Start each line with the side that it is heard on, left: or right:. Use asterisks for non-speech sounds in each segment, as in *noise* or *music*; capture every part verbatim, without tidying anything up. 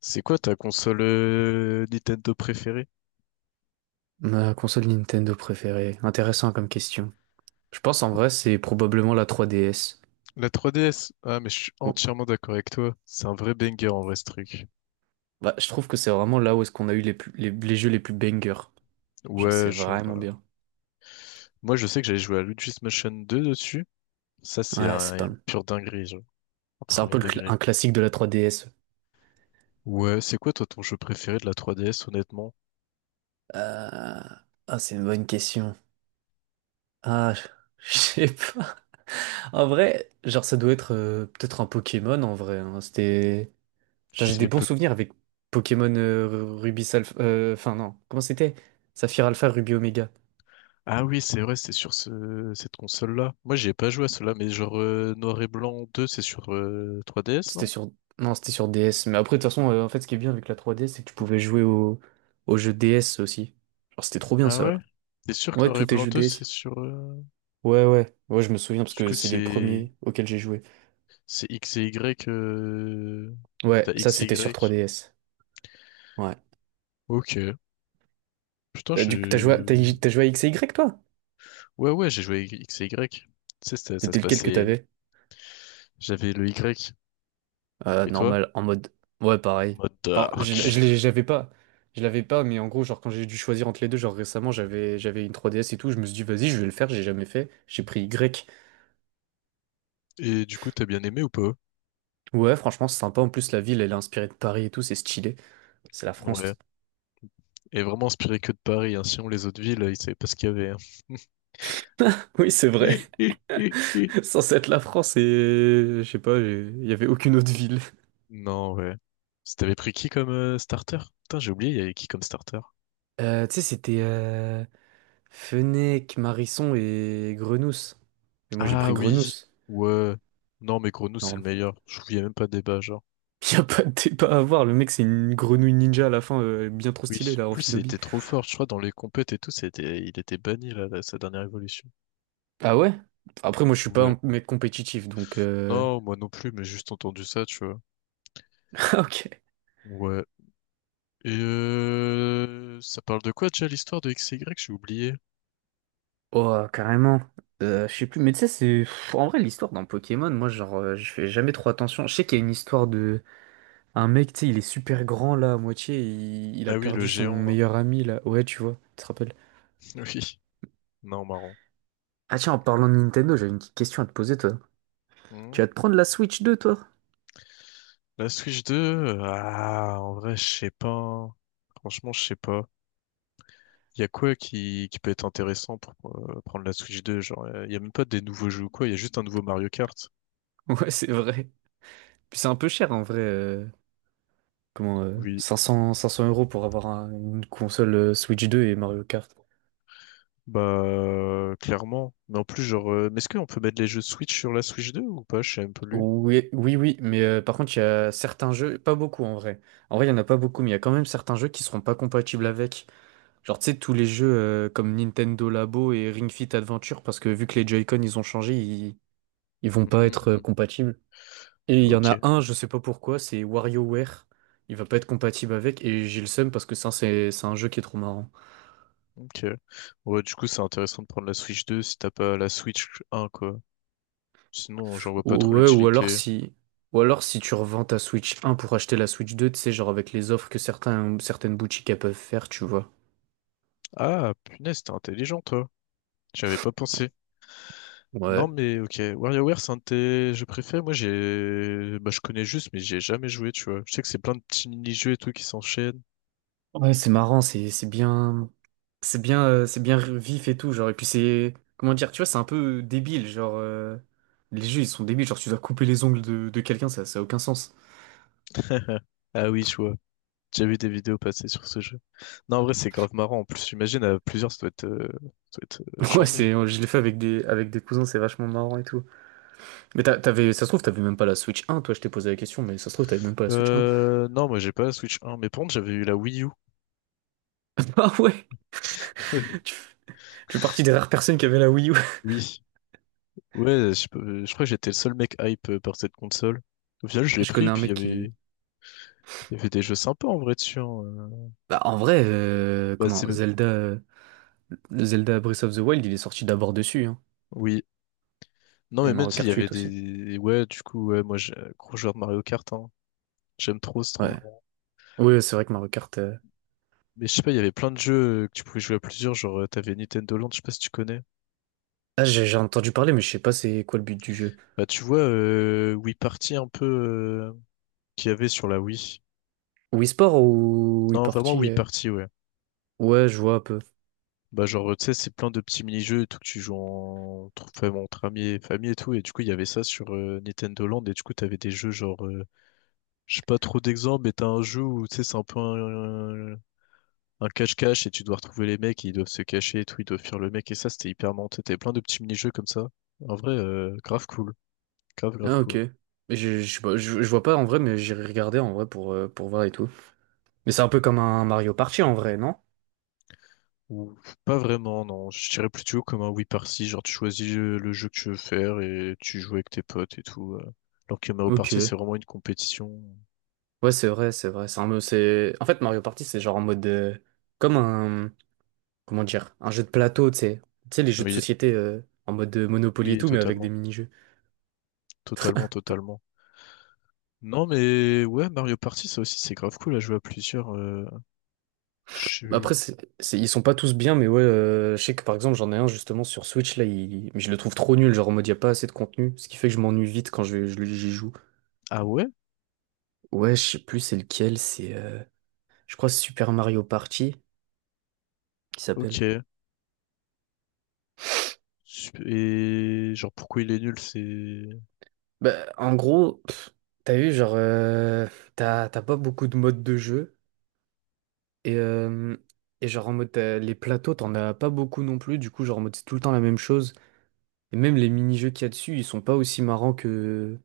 left: C'est quoi ta console euh, Nintendo préférée?
right: Ma console Nintendo préférée. Intéressant comme question. Je pense en vrai c'est probablement la trois D S.
left: La trois D S? Ah, mais je suis
right: Bon,
left: entièrement d'accord avec toi. C'est un vrai banger en vrai ce truc.
right: Bah, je trouve que c'est vraiment là où est-ce qu'on a eu les, plus- les, les jeux les plus bangers. Genre c'est
left: Ouais, genre.
right: vraiment
left: euh,
right: bien.
left: Moi, je sais que j'avais joué à Luigi's Mansion deux dessus. Ça, c'est
right: Ouais,
left: un-
right: c'est pas...
left: une pure dinguerie, genre. Au
right: C'est un
left: premier
right: peu le cla-
left: degré.
right: un classique de la trois D S.
left: Ouais, c'est quoi toi ton jeu préféré de la trois D S, honnêtement?
right: Euh, Ah, c'est une bonne question. Ah, je *laughs* je sais pas. En vrai, genre ça doit être euh, peut-être un Pokémon en vrai, hein. C'était... Genre j'ai
left: C'est
right: des bons
left: l'époque.
right: souvenirs avec Pokémon euh, Ruby Alpha... euh, Enfin non, comment c'était? Saphir Alpha, Ruby Omega.
left: Ah oui, c'est vrai, c'est sur ce... cette console-là. Moi, j'y ai pas joué à cela, mais genre euh, Noir et Blanc deux, c'est sur euh, trois D S,
right: C'était
left: non?
right: sur... Non, c'était sur D S. Mais après, de toute façon, euh, en fait, ce qui est bien avec la trois D S, c'est que tu pouvais jouer au, au jeu D S aussi. Genre, c'était trop bien
left: Ah
right: ça,
left: ouais?
right: là.
left: T'es sûr que
right: Ouais,
left: Noir
right: tous
left: et
right: tes
left: Blanc
right: jeux
left: deux,
right: D S.
left: c'est sur... euh,
right: Ouais, ouais. Ouais, je me souviens parce
left: Du
right: que
left: coup,
right: c'est les
left: c'est...
right: premiers auxquels j'ai joué.
left: C'est X et Y. euh,
right: Ouais,
left: T'as
right: ça,
left: X et
right: c'était sur
left: Y.
right: trois D S. Ouais.
left: Ok. Putain,
right: Euh, du coup, t'as joué, à- t'as,
left: je.
right: t'as joué à X et Y, toi?
left: Ouais, ouais, j'ai joué avec X et Y. Tu sais, ça, ça
right: C'était
left: se
right: lequel que
left: passait.
right: t'avais?
left: J'avais le Y.
right: Euh,
left: Et toi?
right: normal, en mode. Ouais,
left: En
right: pareil.
left: mode
right: Enfin,
left: dark.
right: je, je l'ai- je l'avais pas. Je l'avais pas, mais en gros, genre, quand j'ai dû choisir entre les deux, genre récemment, j'avais, j'avais une trois D S et tout, je me suis dit, vas-y, je vais le faire, j'ai jamais fait. J'ai pris Y.
left: Et du coup, t'as bien aimé ou pas?
right: Ouais, franchement, c'est sympa. En plus, la ville, elle est inspirée de Paris et tout, c'est stylé. C'est la
left: Ouais.
right: France. *laughs*
left: Et vraiment inspiré que de Paris, hein. Sinon, les autres villes, ils savaient pas ce qu'il y avait, hein. *laughs*
right: Oui, c'est vrai.
left: Hi, hi, hi, hi.
right: *laughs* Sans être la France, et je sais pas, j'ai- il y avait aucune autre ville.
left: Non, ouais. Si t'avais pris qui comme euh, starter? Putain, j'ai oublié, il y avait qui comme starter?
right: Euh, tu sais, c'était euh, Fenech, Marisson et Grenousse. Mais moi, j'ai pris
left: Ah oui,
right: Grenousse.
left: ouais. Non, mais Grenouille, c'est le
right: Non,
left: meilleur. Je trouve qu'il y a même pas de débat, genre.
right: *laughs* y a pas de débat à voir. Le mec, c'est une grenouille ninja à la fin, euh, bien trop
left: Oui,
right: stylée,
left: en
right: là, en
left: plus il
right: Shinobi.
left: était trop fort, je crois, dans les compètes et tout, c'était, il était banni là, là, sa dernière évolution.
right: Ah ouais? Après, moi, je suis pas
left: Ouais.
right: un mec compétitif, donc... euh,
left: Non, moi non plus, mais juste entendu ça, tu vois.
right: *laughs* Ah, ok.
left: Ouais. Et euh, ça parle de quoi déjà l'histoire de X XY? J'ai oublié.
right: Oh, carrément. Euh, je sais plus, mais tu sais, c'est. pff, En vrai, l'histoire dans Pokémon, moi, genre, euh, je fais jamais trop attention. Je sais qu'il y a une histoire de. Un mec, tu sais, il est super grand là, à moitié, il... il a
left: Ah oui, le
right: perdu son
left: géant là.
right: meilleur ami là. Ouais, tu vois, tu te rappelles.
left: *laughs* Oui. Non, marrant.
right: Ah, tiens, en parlant de Nintendo, j'avais une petite question à te poser, toi.
left: Hmm.
right: Tu vas te prendre la Switch deux, toi? *laughs*
left: La Switch deux, euh, ah, en vrai, je sais pas, hein. Franchement, je sais pas. Il y a quoi qui, qui peut être intéressant pour euh, prendre la Switch deux? Genre, il y a même pas des nouveaux jeux ou quoi, il y a juste un nouveau Mario Kart.
right: Ouais, c'est vrai. Puis c'est un peu cher en vrai. euh, Comment, euh,
left: Oui.
right: cinq cents cinq cents euros pour avoir un- une console, euh, Switch deux et Mario Kart.
left: Bah, clairement. Mais en plus, genre, euh, mais est-ce qu'on peut mettre les jeux Switch sur la Switch deux ou pas? Je sais même plus.
right: Oui, oui, oui, mais euh, par contre, il y a certains jeux, pas beaucoup en vrai. En vrai, il y en a pas beaucoup, mais il y a quand même certains jeux qui seront pas compatibles avec. Genre, tu sais, tous les jeux euh, comme Nintendo Labo et Ring Fit Adventure, parce que vu que les Joy-Con ils ont changé, ils, ils vont pas être euh,
left: Mhm.
right: compatibles. Et il y en
left: Ok,
right: a un, je sais pas pourquoi, c'est WarioWare. Il va pas être compatible avec, et j'ai le seum parce que ça, c'est c'est un jeu qui est trop marrant.
left: ok. Ouais, du coup, c'est intéressant de prendre la Switch deux si t'as pas la Switch un, quoi. Sinon, j'en vois pas
right: Ou-
left: trop
right: Ouais, ou alors
left: l'utilité.
right: si. Ou alors si tu revends ta Switch un pour acheter la Switch deux, tu sais, genre avec les offres que certains, certaines boutiques elles peuvent faire, tu vois.
left: Ah, punaise, t'es intelligent, toi. J'avais pas pensé. Non,
right: Ouais.
left: mais ok. WarioWare, c'est un de tes jeux préférés. Moi, j'ai, bah, je connais juste, mais j'ai jamais joué, tu vois. Je sais que c'est plein de petits mini-jeux et tout qui s'enchaînent.
right: Ouais, c'est marrant, c'est c'est bien c'est bien euh, c'est bien vif et tout genre et puis c'est comment dire, tu vois, c'est un peu débile genre euh, les jeux ils sont débiles genre tu dois couper les ongles de, de quelqu'un, ça ça a aucun sens.
left: *laughs* Ah oui, tu vois. J'ai vu des vidéos passer sur ce jeu. Non, en vrai, c'est grave marrant. En plus, j'imagine à plusieurs, ça doit être, euh, ça doit être euh,
right: *laughs* Ouais,
left: chambé.
right: c'est je l'ai fait avec des avec des cousins, c'est vachement marrant et tout. Mais t'a- t'avais, ça se trouve t'avais même pas la Switch un, toi, je t'ai posé la question mais ça se trouve t'avais même pas la Switch un.
left: Euh, non, moi, j'ai pas la Switch un, mais par contre, j'avais eu la Wii U.
right: *laughs* Ah ouais.
left: *laughs*
right: Tu, tu fais partie des rares personnes qui avaient la Wii U.
left: Oui. Ouais, je, peux- je crois que j'étais le seul mec hype euh, par cette console. Au final, je
right: *laughs*
left: l'ai
right: Je
left: pris,
right: connais un
left: puis il y
right: mec
left: avait,
right: qui...
left: il y avait des jeux sympas en vrai dessus, hein. Euh,
right: Bah, en vrai, euh,
left: Bah, c'est,
right: comment, Zelda euh, Zelda Breath of the Wild, il est sorti d'abord dessus, hein.
left: oui. Non,
right: Et
left: mais même
right: Mario
left: si il y
right: Kart
left: avait
right: huit aussi.
left: des, ouais, du coup, ouais, moi, j'ai un gros joueur de Mario Kart, hein. J'aime trop, c'est trop
right: Ouais.
left: marrant.
right: Oui, c'est vrai que Mario Kart. euh,
left: Mais je sais pas, il y avait plein de jeux euh, que tu pouvais jouer à plusieurs, genre, euh, t'avais Nintendo Land, je sais pas si tu connais.
right: Ah, j'ai j'ai entendu parler, mais je sais pas c'est quoi le but du jeu.
left: Bah, tu vois, euh, Wii Party un peu euh, qu'il y avait sur la Wii.
right: Wii Sport ou Wii
left: Non, vraiment
right: Party?
left: Wii
right: euh
left: Party, ouais.
right: Ouais, je vois un peu.
left: Bah, genre, tu sais, c'est plein de petits mini-jeux et tout que tu joues en... entre fam- entre amis et famille et tout. Et du coup, il y avait ça sur euh, Nintendo Land. Et du coup, t'avais des jeux genre, euh, je sais pas trop d'exemples, mais t'as un jeu où, tu sais, c'est un peu un un cache-cache et tu dois retrouver les mecs et ils doivent se cacher et tout. Ils doivent fuir le mec. Et ça, c'était hyper monté. T'avais plein de petits mini-jeux comme ça. En vrai, euh, grave cool. Grave, grave
right: Ah, ok.
left: cool.
right: Mais Je, je, sais pas, je, je vois pas en vrai, mais j'irai regarder en vrai pour, euh, pour voir et tout. Mais c'est un peu comme un Mario Party en vrai, non?
left: Ou pas vraiment, non. Je dirais plutôt comme un oui party, genre tu choisis euh, le jeu que tu veux faire et tu joues avec tes potes et tout. Euh. Alors que Mario Party,
right: Ok.
left: c'est vraiment une compétition.
right: Ouais, c'est vrai, c'est vrai. C'est un mode- c'est... En fait, Mario Party, c'est genre en mode, euh, comme un. Comment dire? Un jeu de plateau, tu sais. Tu sais, les jeux de
left: Oui,
right: société, euh, en mode, euh, Monopoly et
left: oui,
right: tout, mais avec des
left: totalement.
right: mini-jeux.
left: Totalement, totalement. Non, mais ouais, Mario Party, ça aussi, c'est grave cool à jouer à plusieurs. euh,
right: Après,
left: je-
right: c'est, c'est- ils sont pas tous bien, mais ouais, euh, je sais que par exemple, j'en ai un justement sur Switch, là, il- mais je le trouve trop nul, genre en mode, y a pas assez de contenu, ce qui fait que je m'ennuie vite quand je, je- j'y joue.
left: Ah ouais?
right: Ouais, je sais plus c'est lequel, c'est, euh, je crois Super Mario Party, qui
left: Ok.
right: s'appelle.
left: Sup- Et genre, pourquoi il est nul, c'est...
right: Bah, en gros, pff, t'as vu, genre, euh, t'as, t'as pas beaucoup de modes de jeu, et, euh, et genre en mode, t'as- les plateaux, t'en as pas beaucoup non plus, du coup, genre en mode, c'est tout le temps la même chose. Et même les mini-jeux qu'il y a dessus, ils sont pas aussi marrants que...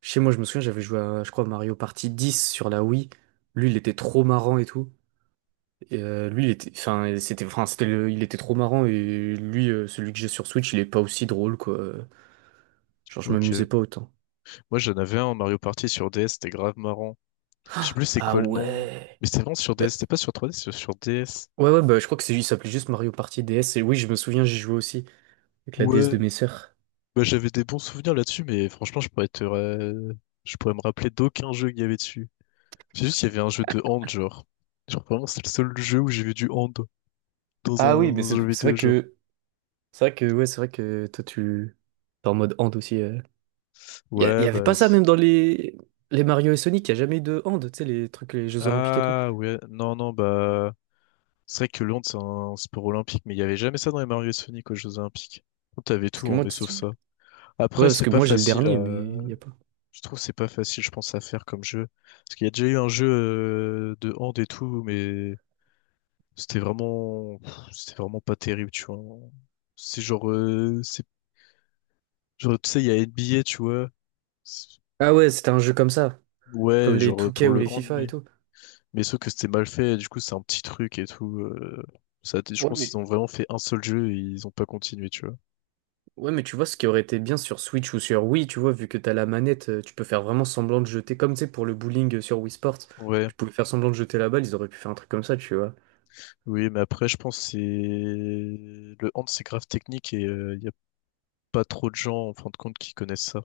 right: Chez moi, je me souviens, j'avais joué à, je crois, Mario Party dix sur la Wii. Lui, il était trop marrant et tout. Et, euh, lui, il était... Enfin, c'était... Enfin, c'était le- Il était trop marrant et lui, euh, celui que j'ai sur Switch, il est pas aussi drôle, quoi. Genre, je
left: Ok.
right: m'amusais pas autant.
left: Moi, j'en avais un, Mario Party sur D S, c'était grave marrant. Je sais plus c'est
right: Ah
left: quoi le nom.
right: ouais!
left: Mais c'était vraiment sur
right: Bah,
left: D S, c'était pas sur trois D c'était sur D S.
right: ouais, ouais, bah, je crois que c'est... il s'appelait juste Mario Party D S. Et oui, je me souviens, j'y jouais aussi avec la D S
left: Ouais,
right: de mes sœurs.
left: bah, j'avais des bons souvenirs là-dessus, mais franchement, je pourrais te, ra- je pourrais me rappeler d'aucun jeu qu'il y avait dessus. C'est juste, il y avait un jeu de hand, genre. Genre, vraiment, c'est le seul jeu où j'ai vu du hand dans
right: Ah oui,
left: un,
right: mais
left: dans un
right: c'est
left: jeu
right: c'est
left: vidéo,
right: vrai
left: genre.
right: que... C'est vrai que, ouais, c'est vrai que toi, tu... T'es en mode hand aussi. Il y, a- y
left: Ouais,
right: avait
left: bah.
right: pas ça
left: c'est-
right: même dans les, les Mario et Sonic, il y a jamais eu de hand, tu sais, les trucs, les Jeux Olympiques et tout.
left: Ah, ouais, non, non, bah. C'est vrai que le hand, c'est un sport olympique, mais il y avait jamais ça dans les Mario et Sonic aux Jeux Olympiques. T'avais
right: Parce
left: tout,
right: que
left: hein,
right: moi,
left: mais sauf
right: tu-
left: ça.
right: ouais,
left: Après,
right: parce
left: c'est
right: que
left: pas
right: moi j'ai le
left: facile
right: dernier, mais
left: à...
right: il y a pas.
left: Je trouve que c'est pas facile, je pense, à faire comme jeu. Parce qu'il y a déjà eu un jeu euh, de hand et tout, mais C'était vraiment, c'était vraiment pas terrible, tu vois. C'est genre, euh, c'est genre, tu sais, il y a N B A, tu vois. C'est-
right: Ah ouais, c'était un jeu comme ça, comme
left: Ouais,
right: les
left: genre euh,
right: deux K
left: pour
right: ou
left: le
right: les
left: hand,
right: FIFA et
left: mais
right: tout.
left: mais sauf que c'était mal fait. Du coup, c'est un petit truc et tout. Euh, ça, a été- je
right: Ouais,
left: pense qu'ils
right: mais...
left: ont vraiment fait un seul jeu et ils ont pas continué, tu vois.
right: Ouais, mais tu vois, ce qui aurait été bien sur Switch ou sur Wii, tu vois, vu que t'as la manette, euh, tu peux faire vraiment semblant de jeter, comme tu sais, pour le bowling, euh, sur Wii Sports,
left: Ouais,
right: tu pouvais faire semblant de jeter la balle, ils auraient pu faire un truc comme ça, tu vois.
left: oui, mais après, je pense que c'est le hand, c'est grave technique et euh, il y a pas trop de gens en fin de compte qui connaissent ça.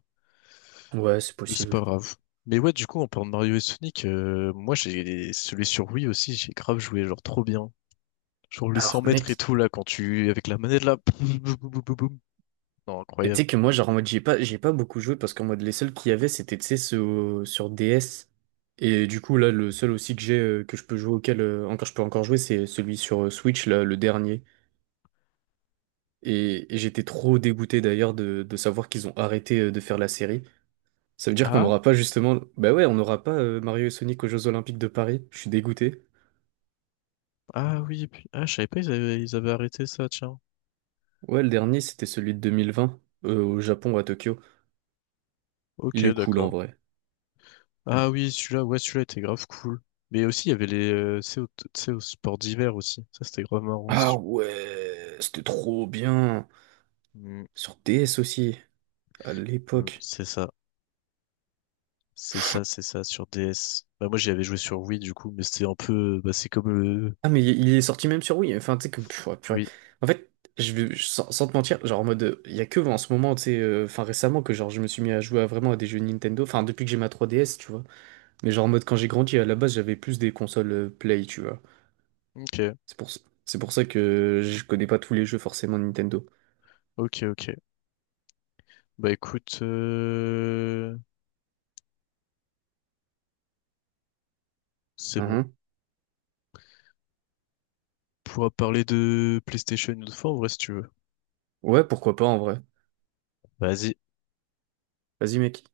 right: Ouais, c'est
left: Mais c'est pas
right: possible.
left: grave. Mais ouais, du coup, en parlant de Mario et Sonic, euh, moi j'ai celui sur Wii aussi, j'ai grave joué, genre trop bien. Genre les cent
right: Alors,
left: mètres et
right: mec,
left: tout, là, quand tu... Avec la manette, là... boum, boum, boum, boum, boum, boum. Non,
right: et
left: incroyable.
right: tu sais que moi, genre en mode, j'ai pas, j'ai pas beaucoup joué parce qu'en mode, les seuls qu'il y avait, c'était, tu sais, ceux au- sur D S. Et du coup, là, le seul aussi que j'ai, euh, que je peux jouer, auquel euh, encore, je peux encore jouer, c'est celui sur euh, Switch, là, le dernier. Et, et j'étais trop dégoûté d'ailleurs de, de savoir qu'ils ont arrêté euh, de faire la série. Ça veut dire qu'on
left: Ah,
right: n'aura pas justement. Bah ouais, on n'aura pas, euh, Mario et Sonic aux Jeux Olympiques de Paris. Je suis dégoûté.
left: ah oui, et puis... Ah, je savais pas, ils avaient, ils avaient arrêté ça, tiens.
right: Ouais, le dernier, c'était celui de deux mille vingt, euh, au Japon, à Tokyo.
left: Ok,
right: Il est cool en
left: d'accord.
right: vrai.
left: Ah oui, celui-là, ouais, celui-là était grave cool. Mais aussi, il y avait les... euh, tu sais, au, tu sais, au sport d'hiver aussi. Ça, c'était grave marrant
right: Ah
left: aussi.
right: ouais, c'était trop bien.
left: Mm,
right: Sur D S aussi. À
left: mm,
right: l'époque.
left: c'est ça. C'est ça, c'est ça, sur D S. Bah, moi, j'y avais joué sur Wii, du coup, mais c'était un peu... Bah, c'est comme le...
right: Ah, mais il il est sorti même sur Wii. Enfin, tu sais, comme... Pff, ouais, purée.
left: Oui,
right: En fait, je, vais- je- sans, sans te mentir, genre en mode, euh, Il y a que en ce moment, tu sais, euh, enfin récemment, que genre je me suis mis à jouer à, vraiment à des jeux Nintendo. Enfin, depuis que j'ai ma trois D S, tu vois. Mais genre en mode, quand j'ai grandi, à la base, j'avais plus des consoles, euh, Play, tu vois.
left: ok,
right: C'est pour, ça- c'est pour ça que je connais pas tous les jeux forcément Nintendo.
left: ok, ok. Bah, écoute... euh, C'est bon.
right: Mhm.
left: Pourra parler de PlayStation une autre fois, en vrai, si tu veux.
right: Ouais, pourquoi pas en vrai.
left: Vas-y,
right: Vas-y, mec.